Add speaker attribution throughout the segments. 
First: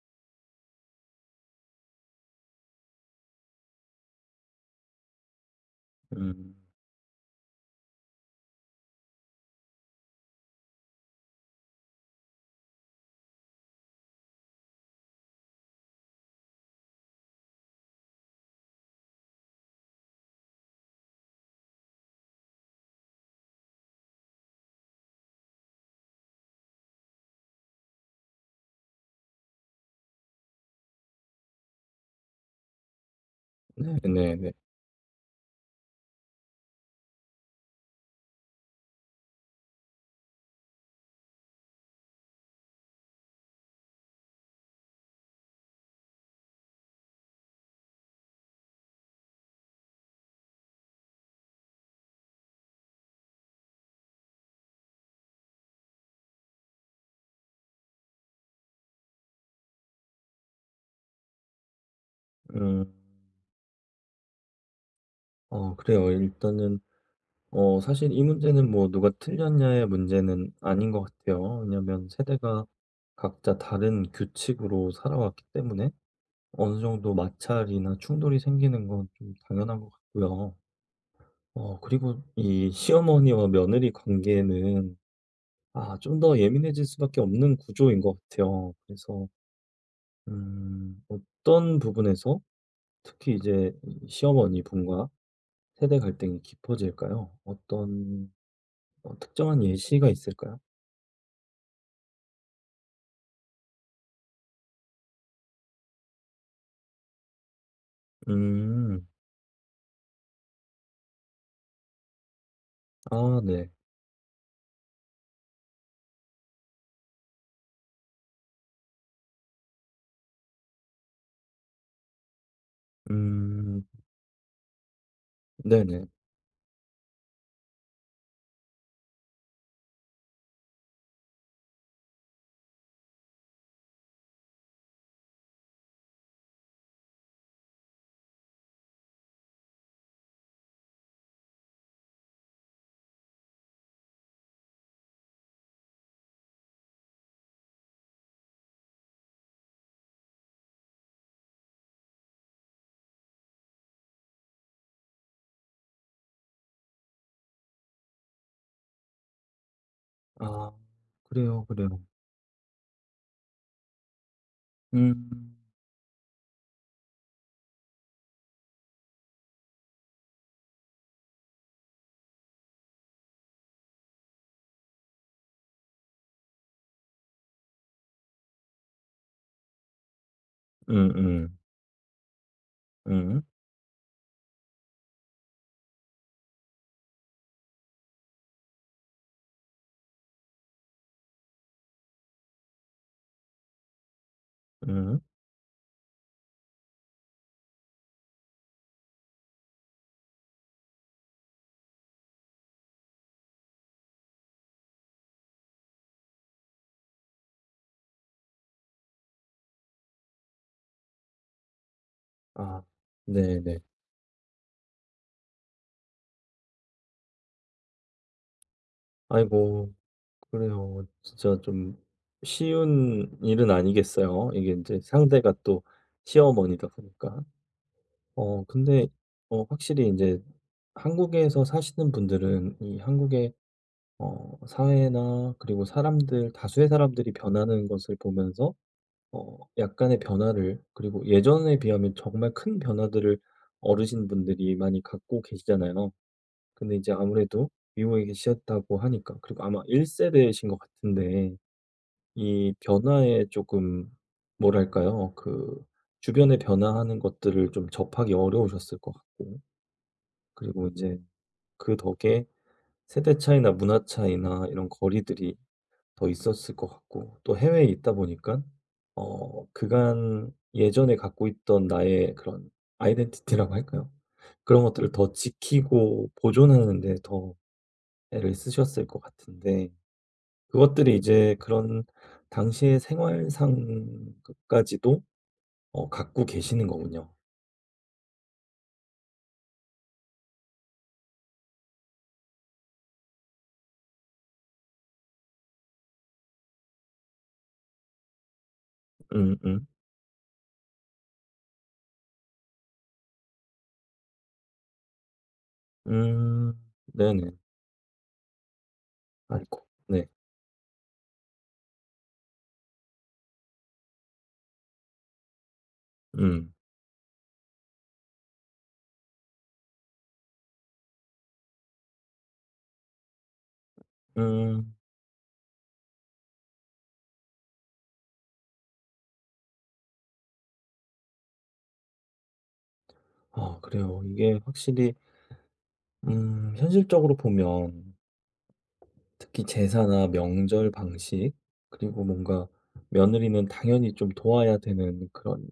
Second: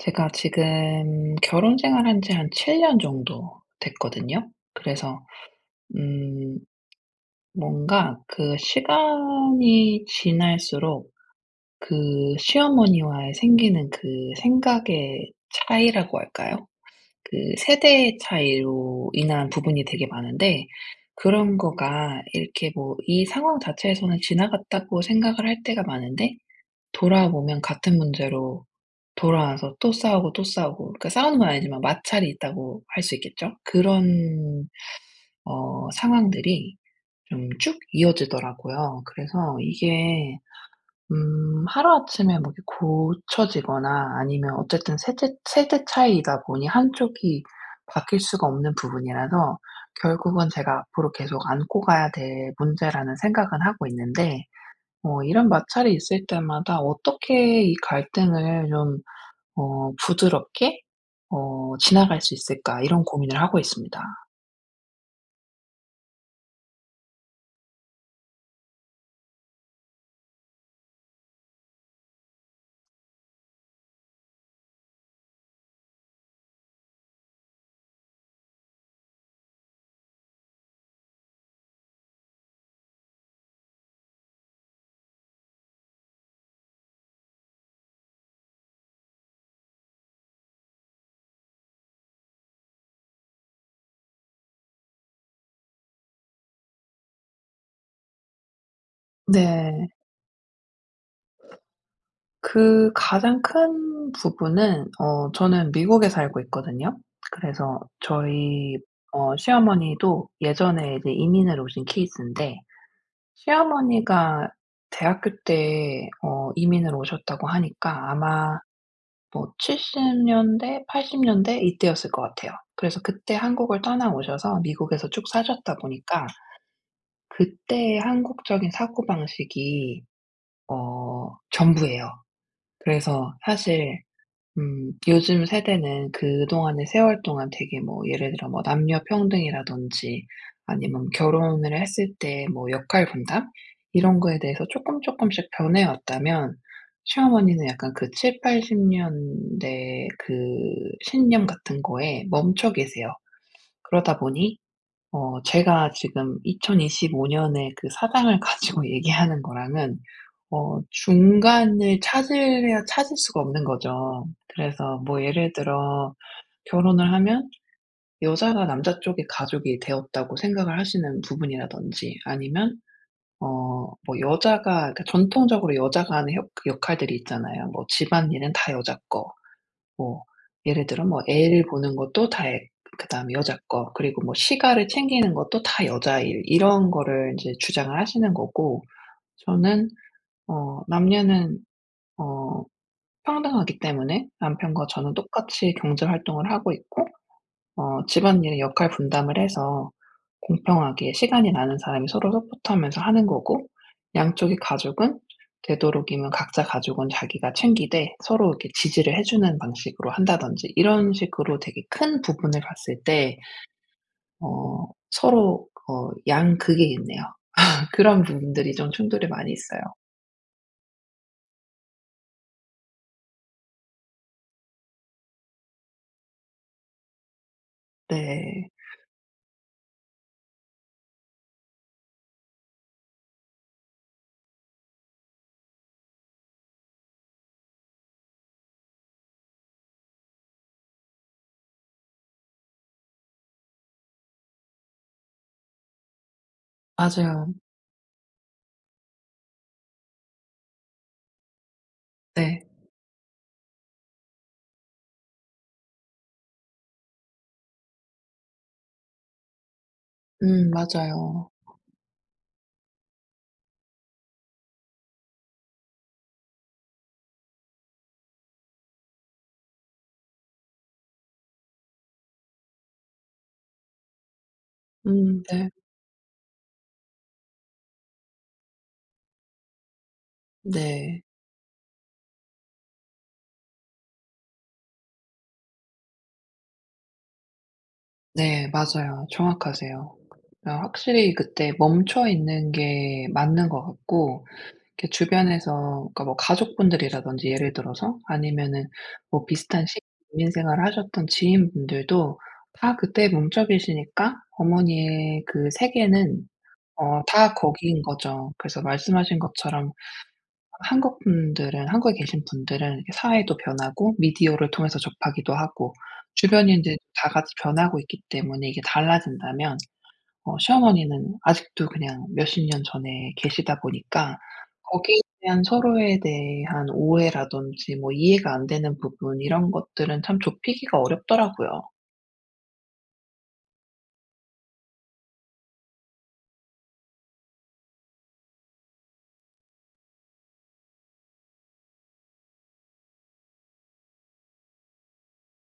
Speaker 1: 제가 지금 결혼 생활한 지 한 7년 정도 됐거든요. 그래서
Speaker 2: 음.
Speaker 1: 음 뭔가 그 시간이 지날수록 그 시어머니와의 생기는 그 생각의 차이라고 할까요? 그 세대의 차이로 인한 부분이 되게 많은데, 그런 거가 이렇게 뭐 이 상황 자체에서는 지나갔다고 생각을 할 때가 많은데, 돌아보면 같은 문제로 돌아와서 또 싸우고 또 싸우고, 그러니까 싸우는 건 아니지만 마찰이 있다고 할 수 있겠죠.
Speaker 2: 네네네.
Speaker 1: 그런 상황들이 좀 쭉 이어지더라고요. 그래서 이게 하루아침에 뭐 이렇게 고쳐지거나, 아니면 어쨌든 세대 차이이다 보니 한쪽이 바뀔 수가 없는 부분이라서 결국은 제가 앞으로 계속 안고 가야 될 문제라는 생각은 하고 있는데, 이런 마찰이 있을 때마다 어떻게 이 갈등을 좀 '부드럽게 지나갈 수 있을까?'
Speaker 2: 음.
Speaker 1: 이런 고민을 하고 있습니다.
Speaker 2: 그래요. 일단은 사실 이 문제는 뭐 누가 틀렸냐의 문제는 아닌 것 같아요. 왜냐면 세대가 각자 다른 규칙으로 살아왔기 때문에 어느 정도 마찰이나 충돌이 생기는 건 좀 당연한 것 같고요. 그리고 이 시어머니와 며느리 관계는 좀 더 예민해질 수밖에 없는 구조인 것 같아요. 그래서 어떤 부분에서 특히 이제 이 시어머니분과 세대 갈등이 깊어질까요? 어떤 특정한
Speaker 1: 네.
Speaker 2: 예시가 있을까요?
Speaker 1: 그 가장 큰 부분은, 저는 미국에 살고 있거든요. 그래서 저희
Speaker 2: 음.
Speaker 1: 시어머니도 예전에 이제 이민을 오신 케이스인데,
Speaker 2: 아 네.
Speaker 1: 시어머니가 대학교 때 이민을 오셨다고 하니까 아마 뭐 70 년대, 80 년대 이때였을 것 같아요. 그래서 그때 한국을
Speaker 2: 음.
Speaker 1: 떠나오셔서 미국에서 쭉 사셨다
Speaker 2: 네네.
Speaker 1: 보니까 그때의 한국적인 사고방식이 전부예요. 그래서 사실 요즘 세대는 그동안의 세월 동안 되게, 뭐 예를 들어 뭐 남녀 평등이라든지 아니면 결혼을 했을 때 뭐 역할 분담, 이런 거에 대해서 쪼끔 쪼끔씩 변해 왔다면, 시어머니는 약간 그 70-80 년대 그 신념 같은 거에 멈춰 계세요. 그러다 보니 제가 지금 2025 년에 그 사장을 가지고 얘기하는 거랑은
Speaker 2: 아 그래요,
Speaker 1: 중간을
Speaker 2: 그래요.
Speaker 1: 찾으려 찾을 수가 없는 거죠. 그래서 뭐 예를
Speaker 2: 음.
Speaker 1: 들어 결혼을 하면 여자가 남자 쪽의 가족이 되었다고 생각을 하시는 부분이라든지, 아니면 어 뭐 여자가, 그러니까 전통적으로 여자가 하는 역 역할들이 있잖아요. 뭐 집안일은 다 여자 거, 뭐 예를 들어 뭐
Speaker 2: 음음.
Speaker 1: 애를 보는 것도 다 애, 그다음에
Speaker 2: 음. 음.
Speaker 1: 여자 거, 그리고 뭐 시가를 챙기는 것도 다 여자 일, 이런 거를 인제 주장을 하시는 거고. 저는 남녀는 어 평등하기 때문에 남편과 저는
Speaker 2: 음.
Speaker 1: 똑같이 경제 활동을 하고 있고, 집안일의 역할 분담을 해서 공평하게 시간이 나는 사람이 서로 서포트하면서 하는 거고, 양쪽의 가족은 되도록이면 각자 가족은 자기가 챙기되 서로 이렇게 지지를 해 주는 방식으로 한다든지, 이런 식으로 되게 큰 부분을
Speaker 2: 아
Speaker 1: 봤을 때
Speaker 2: 네네.
Speaker 1: 어 서로 양극이 있네요. 그런 부분들이 좀 충돌이 많이 있어요.
Speaker 2: 아이고. 그래요. 진짜 좀 쉬운 일은 아니겠어요. 이게 이제 상대가 또 시어머니다 보니까.
Speaker 1: 네.
Speaker 2: 근데 확실히 이제 한국에서 사시는 분들은 이 한국의 사회나 그리고 사람들 다수의 사람들이 변하는 것을 보면서 약간의 변화를 그리고 예전에 비하면 정말 큰 변화들을 어르신분들이 많이 갖고 계시잖아요. 근데 이제
Speaker 1: 맞아요.
Speaker 2: 아무래도 미국에 계셨다고 하니까 그리고 아마 1세대 세대이신 것 같은데
Speaker 1: 네.
Speaker 2: 이 변화에 조금 뭐랄까요? 그 주변에 변화하는 것들을 좀 접하기 어려우셨을 것 같고 그리고 이제
Speaker 1: 맞아요.
Speaker 2: 그 덕에 세대 차이나 문화 차이나 이런 거리들이 더 있었을 것 같고 또 해외에 있다 보니까 그간 예전에 갖고 있던 나의 그런 아이덴티티라고 할까요? 그런 것들을 더
Speaker 1: 네.
Speaker 2: 지키고 보존하는 데더 애를 쓰셨을 것 같은데 그것들이
Speaker 1: 네.
Speaker 2: 이제 그런 당시의 생활상까지도 갖고 계시는 거군요.
Speaker 1: 네 맞아요. 정확하세요. 확실히 그때 멈춰 있는 게 맞는 것 같고, 이렇게 주변에서, 그러니까 뭐 가족분들이라든지 예를 들어서, 아니면은 뭐
Speaker 2: 음음. 음.
Speaker 1: 비슷한 시 국민 생활을 하셨던 지인분들도 다 그때 몸져 계시니까 어머니의 그 세계는
Speaker 2: 음, 네네.
Speaker 1: 다 거기인 거죠. 그래서 말씀하신
Speaker 2: 아이고.
Speaker 1: 것처럼
Speaker 2: 네.
Speaker 1: 한국 분들은, 한국에 계신 분들은 이렇게 사회도 변하고 미디어를 통해서 접하기도 하고
Speaker 2: 음.
Speaker 1: 주변인들도 다 같이 변하고 있기 때문에 이게 달라진다면, 시어머니는 아직도 그냥 몇십 년 전에 계시다 보니까
Speaker 2: 음.
Speaker 1: 거기에 대한, 서로에 대한 오해라든지 뭐 이해가 안 되는 부분, 이런 것들은 참 좁히기가 어렵더라고요.
Speaker 2: 아 그래요. 이게 확실히 현실적으로 보면 특히 제사나 명절 방식 그리고 뭔가 며느리는 당연히 좀 도와야 되는 그런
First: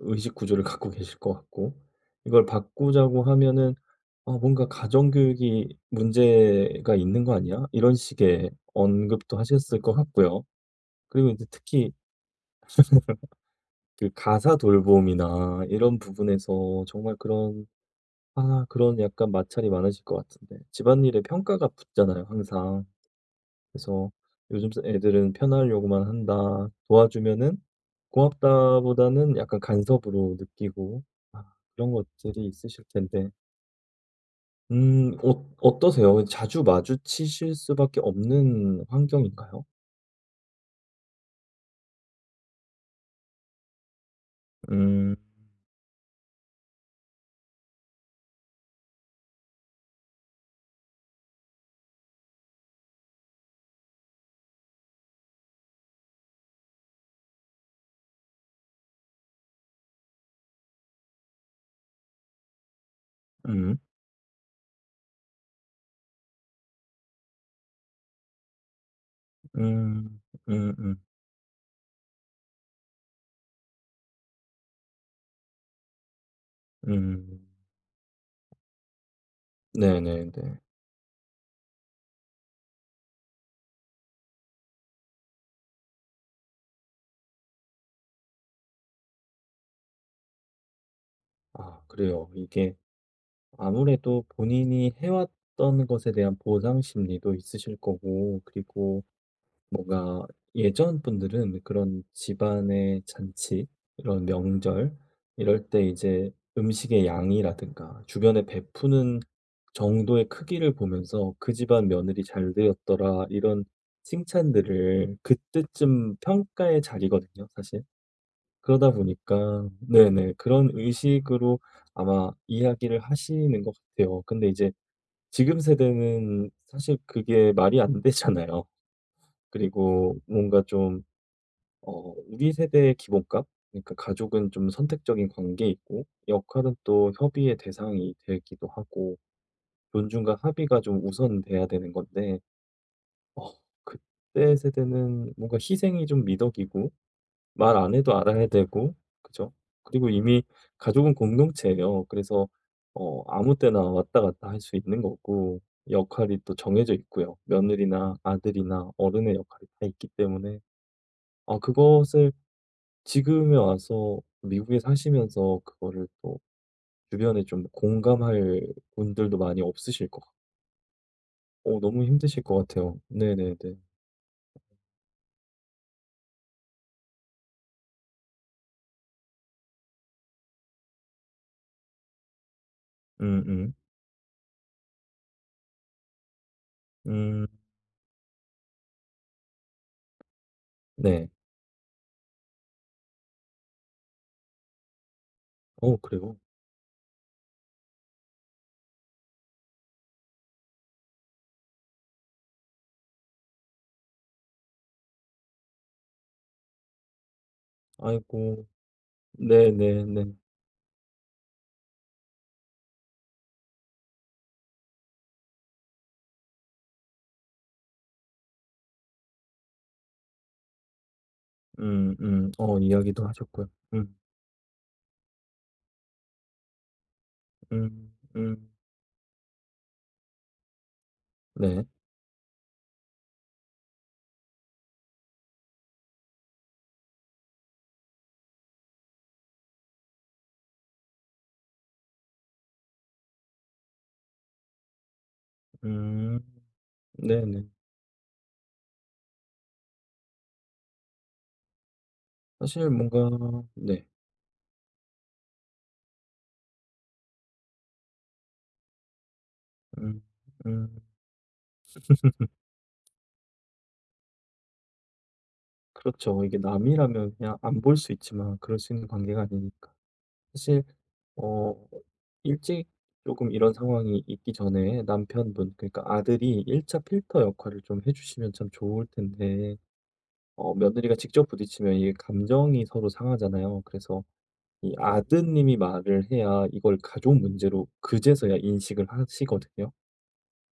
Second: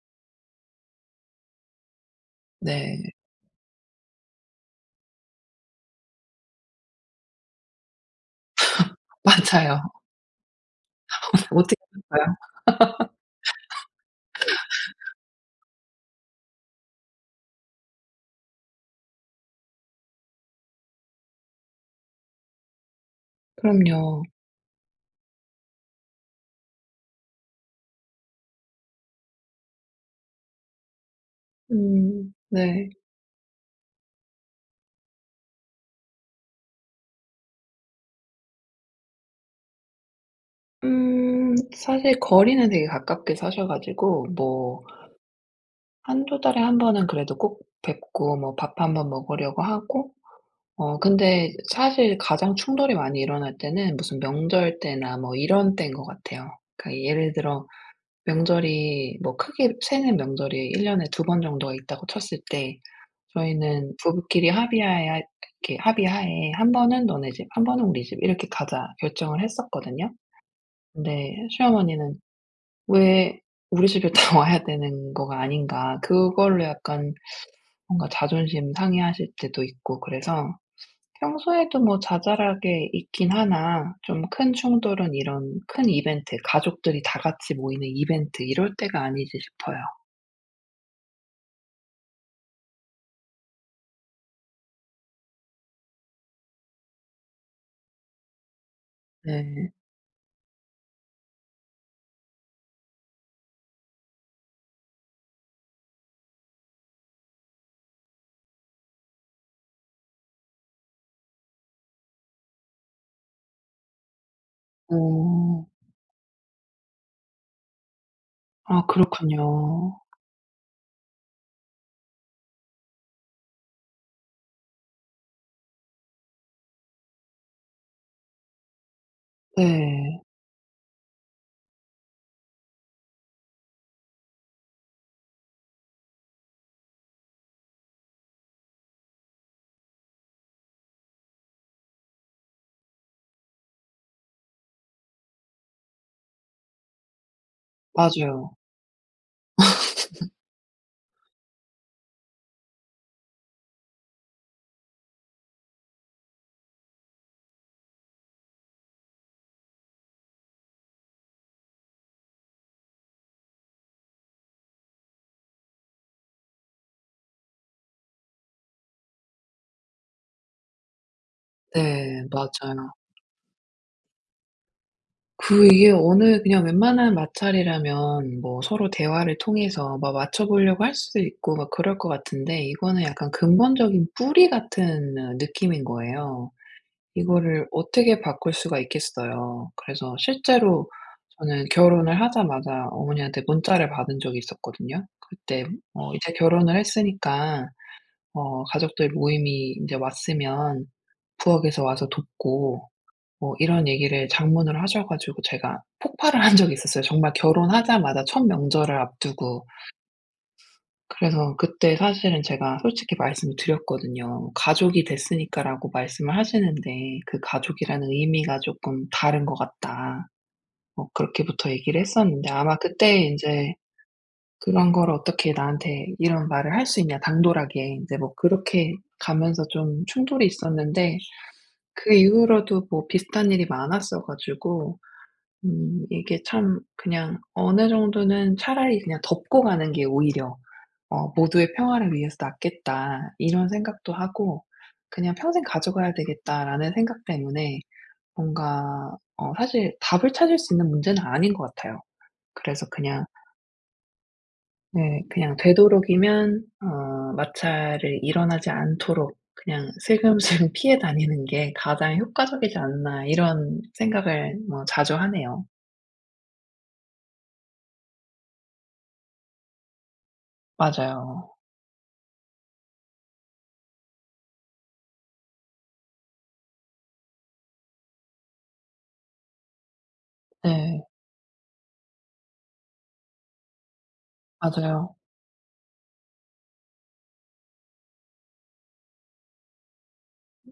Speaker 2: 의식 구조를 갖고 계실 것 같고 이걸
Speaker 1: 네.
Speaker 2: 바꾸자고 하면은 '아 뭔가 가정 교육이 문제가 있는 거 아니야?' 이런 식의 언급도 하셨을
Speaker 1: 맞아요.
Speaker 2: 것 같고요. 그리고 이제
Speaker 1: 어떻게
Speaker 2: 특히
Speaker 1: 할까요?
Speaker 2: 그 가사 돌봄이나 이런 부분에서 정말 그런 그런 약간 마찰이 많으실 것 같은데 집안일에 평가가 붙잖아요 항상. 그래서
Speaker 1: 그럼요.
Speaker 2: "요즘 애들은 편하려고만 한다. 도와주면은 고맙다보다는 약간 간섭으로 느끼고." 아 그런 것들이 있으실
Speaker 1: 네.
Speaker 2: 텐데 음 어 어떠세요? 자주 마주치실 수밖에 없는 환경인가요?
Speaker 1: 사실 거리는 되게 가깝게 사셔 가지고 뭐
Speaker 2: 음.
Speaker 1: 한 두 달에 한 번은 그래도 꼭 뵙고 뭐 밥 한번 먹으려고 하고, 근데 사실 가장 충돌이 많이 일어날 때는 무슨 명절 때나 뭐 이런 때인 것 같아요. 그러니까 예를 들어 명절이, 뭐 크게 세는 명절이 1 년에 두 번 정도가 있다고 쳤을 때,
Speaker 2: 음.
Speaker 1: 저희는 부부끼리 합의하에, 이렇게 합의하에 한 번은 너네 집, 한 번은 우리 집 이렇게 가자 결정을 했었거든요.
Speaker 2: 음. 음음. 음.
Speaker 1: 근데 시어머니는 '왜 우리 집에 다 와야 되는 거가 아닌가.' 그걸로 약간
Speaker 2: 음.
Speaker 1: 뭔가 자존심 상해하실 때도 있고. 그래서
Speaker 2: 네네네.
Speaker 1: 평소에도 뭐 자잘하게 있긴 하나 좀 큰 충돌은 이런 큰 이벤트, 가족들이 다 같이 모이는 이벤트 이럴 때가 아니지 싶어요.
Speaker 2: 아 그래요. 이게 아무래도 본인이 해 왔던 것에 대한 보상 심리도 있으실 거고 그리고
Speaker 1: 네.
Speaker 2: 뭔가 예전 분들은 그런 집안의 잔치, 이런 명절 이럴 때 이제 음식의 양이라든가 주변에 베푸는 정도의 크기를 보면서 '그 집안 며느리 잘 되었더라.' 이런 칭찬들을
Speaker 1: 어.
Speaker 2: 그때쯤 평가의 자리거든요 사실.
Speaker 1: 아
Speaker 2: 그러다 보니까
Speaker 1: 그렇군요.
Speaker 2: 네네 그런 의식으로 아마 이야기를 하시는 것 같아요. 근데 이제 지금 세대는 사실 그게 말이 안 되잖아요. 그리고
Speaker 1: 네.
Speaker 2: 뭔가 좀 우리 세대의 기본값, 그러니까 가족은 좀 선택적인 관계 있고 역할은 또 협의의 대상이 되기도 하고 존중과 합의가 좀 우선돼야 되는 건데 어 그때 세대는 뭔가 희생이 좀 미덕이고 말 안 해도 알아야
Speaker 1: 맞아요.
Speaker 2: 되고 그죠? 그리고 이미 가족은 공동체예요. 그래서 아무 때나 왔다 갔다 할 수 있는 거고 역할이 또 정해져 있고요. 며느리나 아들이나 어른의 역할이 다 있기 때문에 그것을 지금에 와서 미국에 사시면서 그거를 또 주변에 좀 공감할 분들도 많이 없으실 것 같고 너무
Speaker 1: 네.
Speaker 2: 힘드실 것
Speaker 1: 맞아요.
Speaker 2: 같아요. 네네네.
Speaker 1: 그 이게 어느 그냥 웬만한 마찰이라면 뭐 서로 대화를 통해서 막 맞춰 보려고 할 수도 있고 막 그럴 것 같은데, 이거는 약간
Speaker 2: 음음.
Speaker 1: 근본적인 뿌리 같은 느낌인 거예요.
Speaker 2: 음. 음,
Speaker 1: 이거를 어떻게 바꿀 수가 있겠어요. 그래서 실제로
Speaker 2: 네.
Speaker 1: 저는 결혼을 하자마자 어머니한테 문자를 받은 적이 있었거든요. 그때
Speaker 2: 어
Speaker 1: "이제
Speaker 2: 그래요?
Speaker 1: 결혼을 했으니까 가족들 모임이 인제 왔으면 부엌에서 와서 돕고." 뭐 이런 얘기를 장문으로 하셔 가지고 제가 폭발을 한 적이 있었어요. 정말 결혼하자마자 첫
Speaker 2: 아이고.
Speaker 1: 명절을 앞두고.
Speaker 2: 네네네.
Speaker 1: 그래서 그때 사실은 제가 솔직히 말씀을 드렸거든요. "가족이 됐으니까."라고 말씀을 하시는데 그 가족이라는 의미가 쪼끔 다른 것 같다. 뭐 그렇게부터 얘기를 했었는데,
Speaker 2: 음음.
Speaker 1: 아마 그때
Speaker 2: 이야기도 하셨고요.
Speaker 1: 인제
Speaker 2: 음.
Speaker 1: 그런 걸 "어떻게 나한테 이런 말을 할 수 있냐, 당돌하게."
Speaker 2: 음.
Speaker 1: 인제 뭐
Speaker 2: 음.
Speaker 1: 그렇게 가면서 좀 충돌이 있었는데,
Speaker 2: 네.
Speaker 1: 그 이후로도 뭐 비슷한 일이 많았어 가지고 이게 참, 그냥 어느 정도는 차라리 그냥 덮고 가는 게 오히려 '모두의 평화를 위해서 낫겠다.' 이런 생각도 하고, '그냥 평생 가져가야
Speaker 2: 음.
Speaker 1: 되겠다.'라는 생각
Speaker 2: 네네.
Speaker 1: 때문에 뭔가 사실 답을 찾을 수 있는 문제는 아닌 것 같아요. 그래서
Speaker 2: 사실
Speaker 1: 그냥,
Speaker 2: 뭔가 네.
Speaker 1: 네, 그냥 되도록이면 마찰이 일어나지 않도록 그냥
Speaker 2: 음.
Speaker 1: 슬금슬금
Speaker 2: 음.
Speaker 1: 피해 다니는 게 가장 효과적이지 않나, 이런 생각을 뭐 자주 하네요.
Speaker 2: 그렇죠. 이게 남이라면 그냥 안 볼 수 있지만 그럴 수 있는 관계가 아니니까. 사실
Speaker 1: 맞아요.
Speaker 2: 어 일찍 조금 이런 상황이 있기 전에 남편분, 그러니까 아들이 1차 필터 역할을 좀 해 주시면 참 좋을 텐데
Speaker 1: 네.
Speaker 2: 며느리가 직접 부딪히면 이게 감정이 서로 상하잖아요. 그래서 이
Speaker 1: 맞아요.
Speaker 2: 아드님이 말을 해야 이걸 가족 문제로 그제서야 인식을 하시거든요.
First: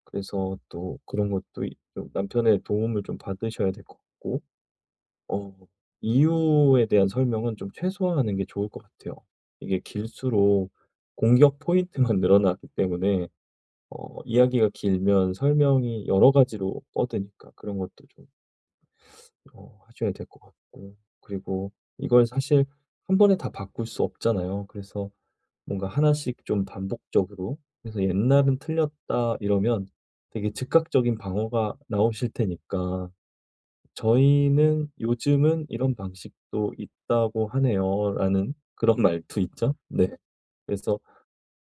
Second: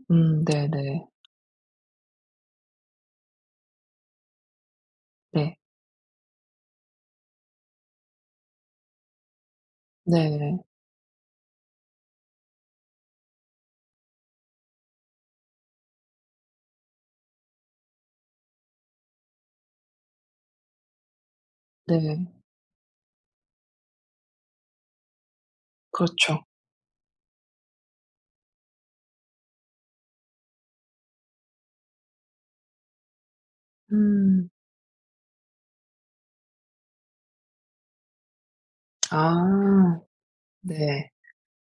Speaker 2: 그래서 또
Speaker 1: 네네.
Speaker 2: 그런 것도 이 좀 남편의 도움을 좀 받으셔야 될 것 같고 어
Speaker 1: 네.
Speaker 2: 이유에 대한 설명은 좀 최소화하는 게 좋을 것 같아요. 이게
Speaker 1: 네. 네.
Speaker 2: 길수록 공격 포인트만 늘어나기 때문에 이야기가 길면 설명이 여러 가지로 뻗으니까 그런 것도 좀 하셔야 될 것 같고 그리고 이걸
Speaker 1: 네,
Speaker 2: 사실 한 번에 다 바꿀 수 없잖아요. 그래서 뭔가
Speaker 1: 그렇죠.
Speaker 2: 하나씩 좀 반복적으로. 그래서 "옛날은 틀렸다." 이러면 되게 즉각적인 방어가 나오실 테니까
Speaker 1: 음.
Speaker 2: "저희는 요즘은 이런 방식도 있다고 하네요."라는 그런 말도 있죠.
Speaker 1: 아.
Speaker 2: 네. 그래서
Speaker 1: 네.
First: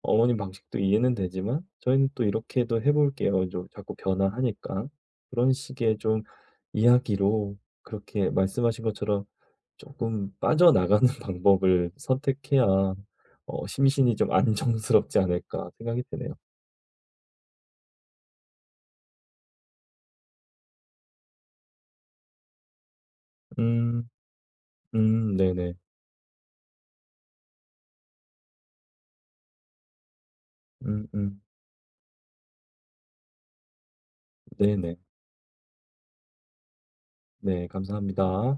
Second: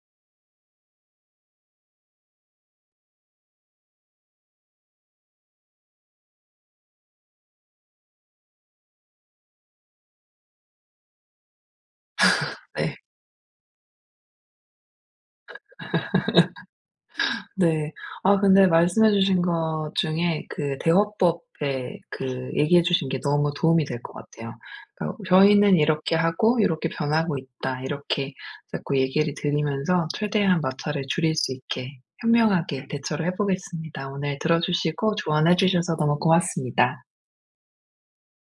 Speaker 2: 어머님 방식도 이해는 되지만 "저희는 또 이렇게도 해 볼게요." 좀 자꾸 변화하니까. 그런 식의 좀 이야기로 그렇게 말씀하신 것처럼 조금 빠져나가는 방법을 선택해야
Speaker 1: 네.
Speaker 2: 심신이 좀 안정스럽지 않을까 생각이 드네요.
Speaker 1: 네. 아 근데 말씀해 주신 것 중에 그 대화법에 그 얘기해 주신 게 너무 도움이 될
Speaker 2: 음.
Speaker 1: 것 같아요. 그러니까
Speaker 2: 음. 네네.
Speaker 1: "저희는 이렇게 하고 요렇게 변하고 있다." 이렇게 자꾸 얘기를 드리면서 최대한 마찰을 줄일
Speaker 2: 음음.
Speaker 1: 수 있게 현명하게 대처를 해 보겠습니다. 오늘 들어
Speaker 2: 네네.
Speaker 1: 주시고 조언해 주셔서 너무 고맙습니다.
Speaker 2: 네. 감사합니다.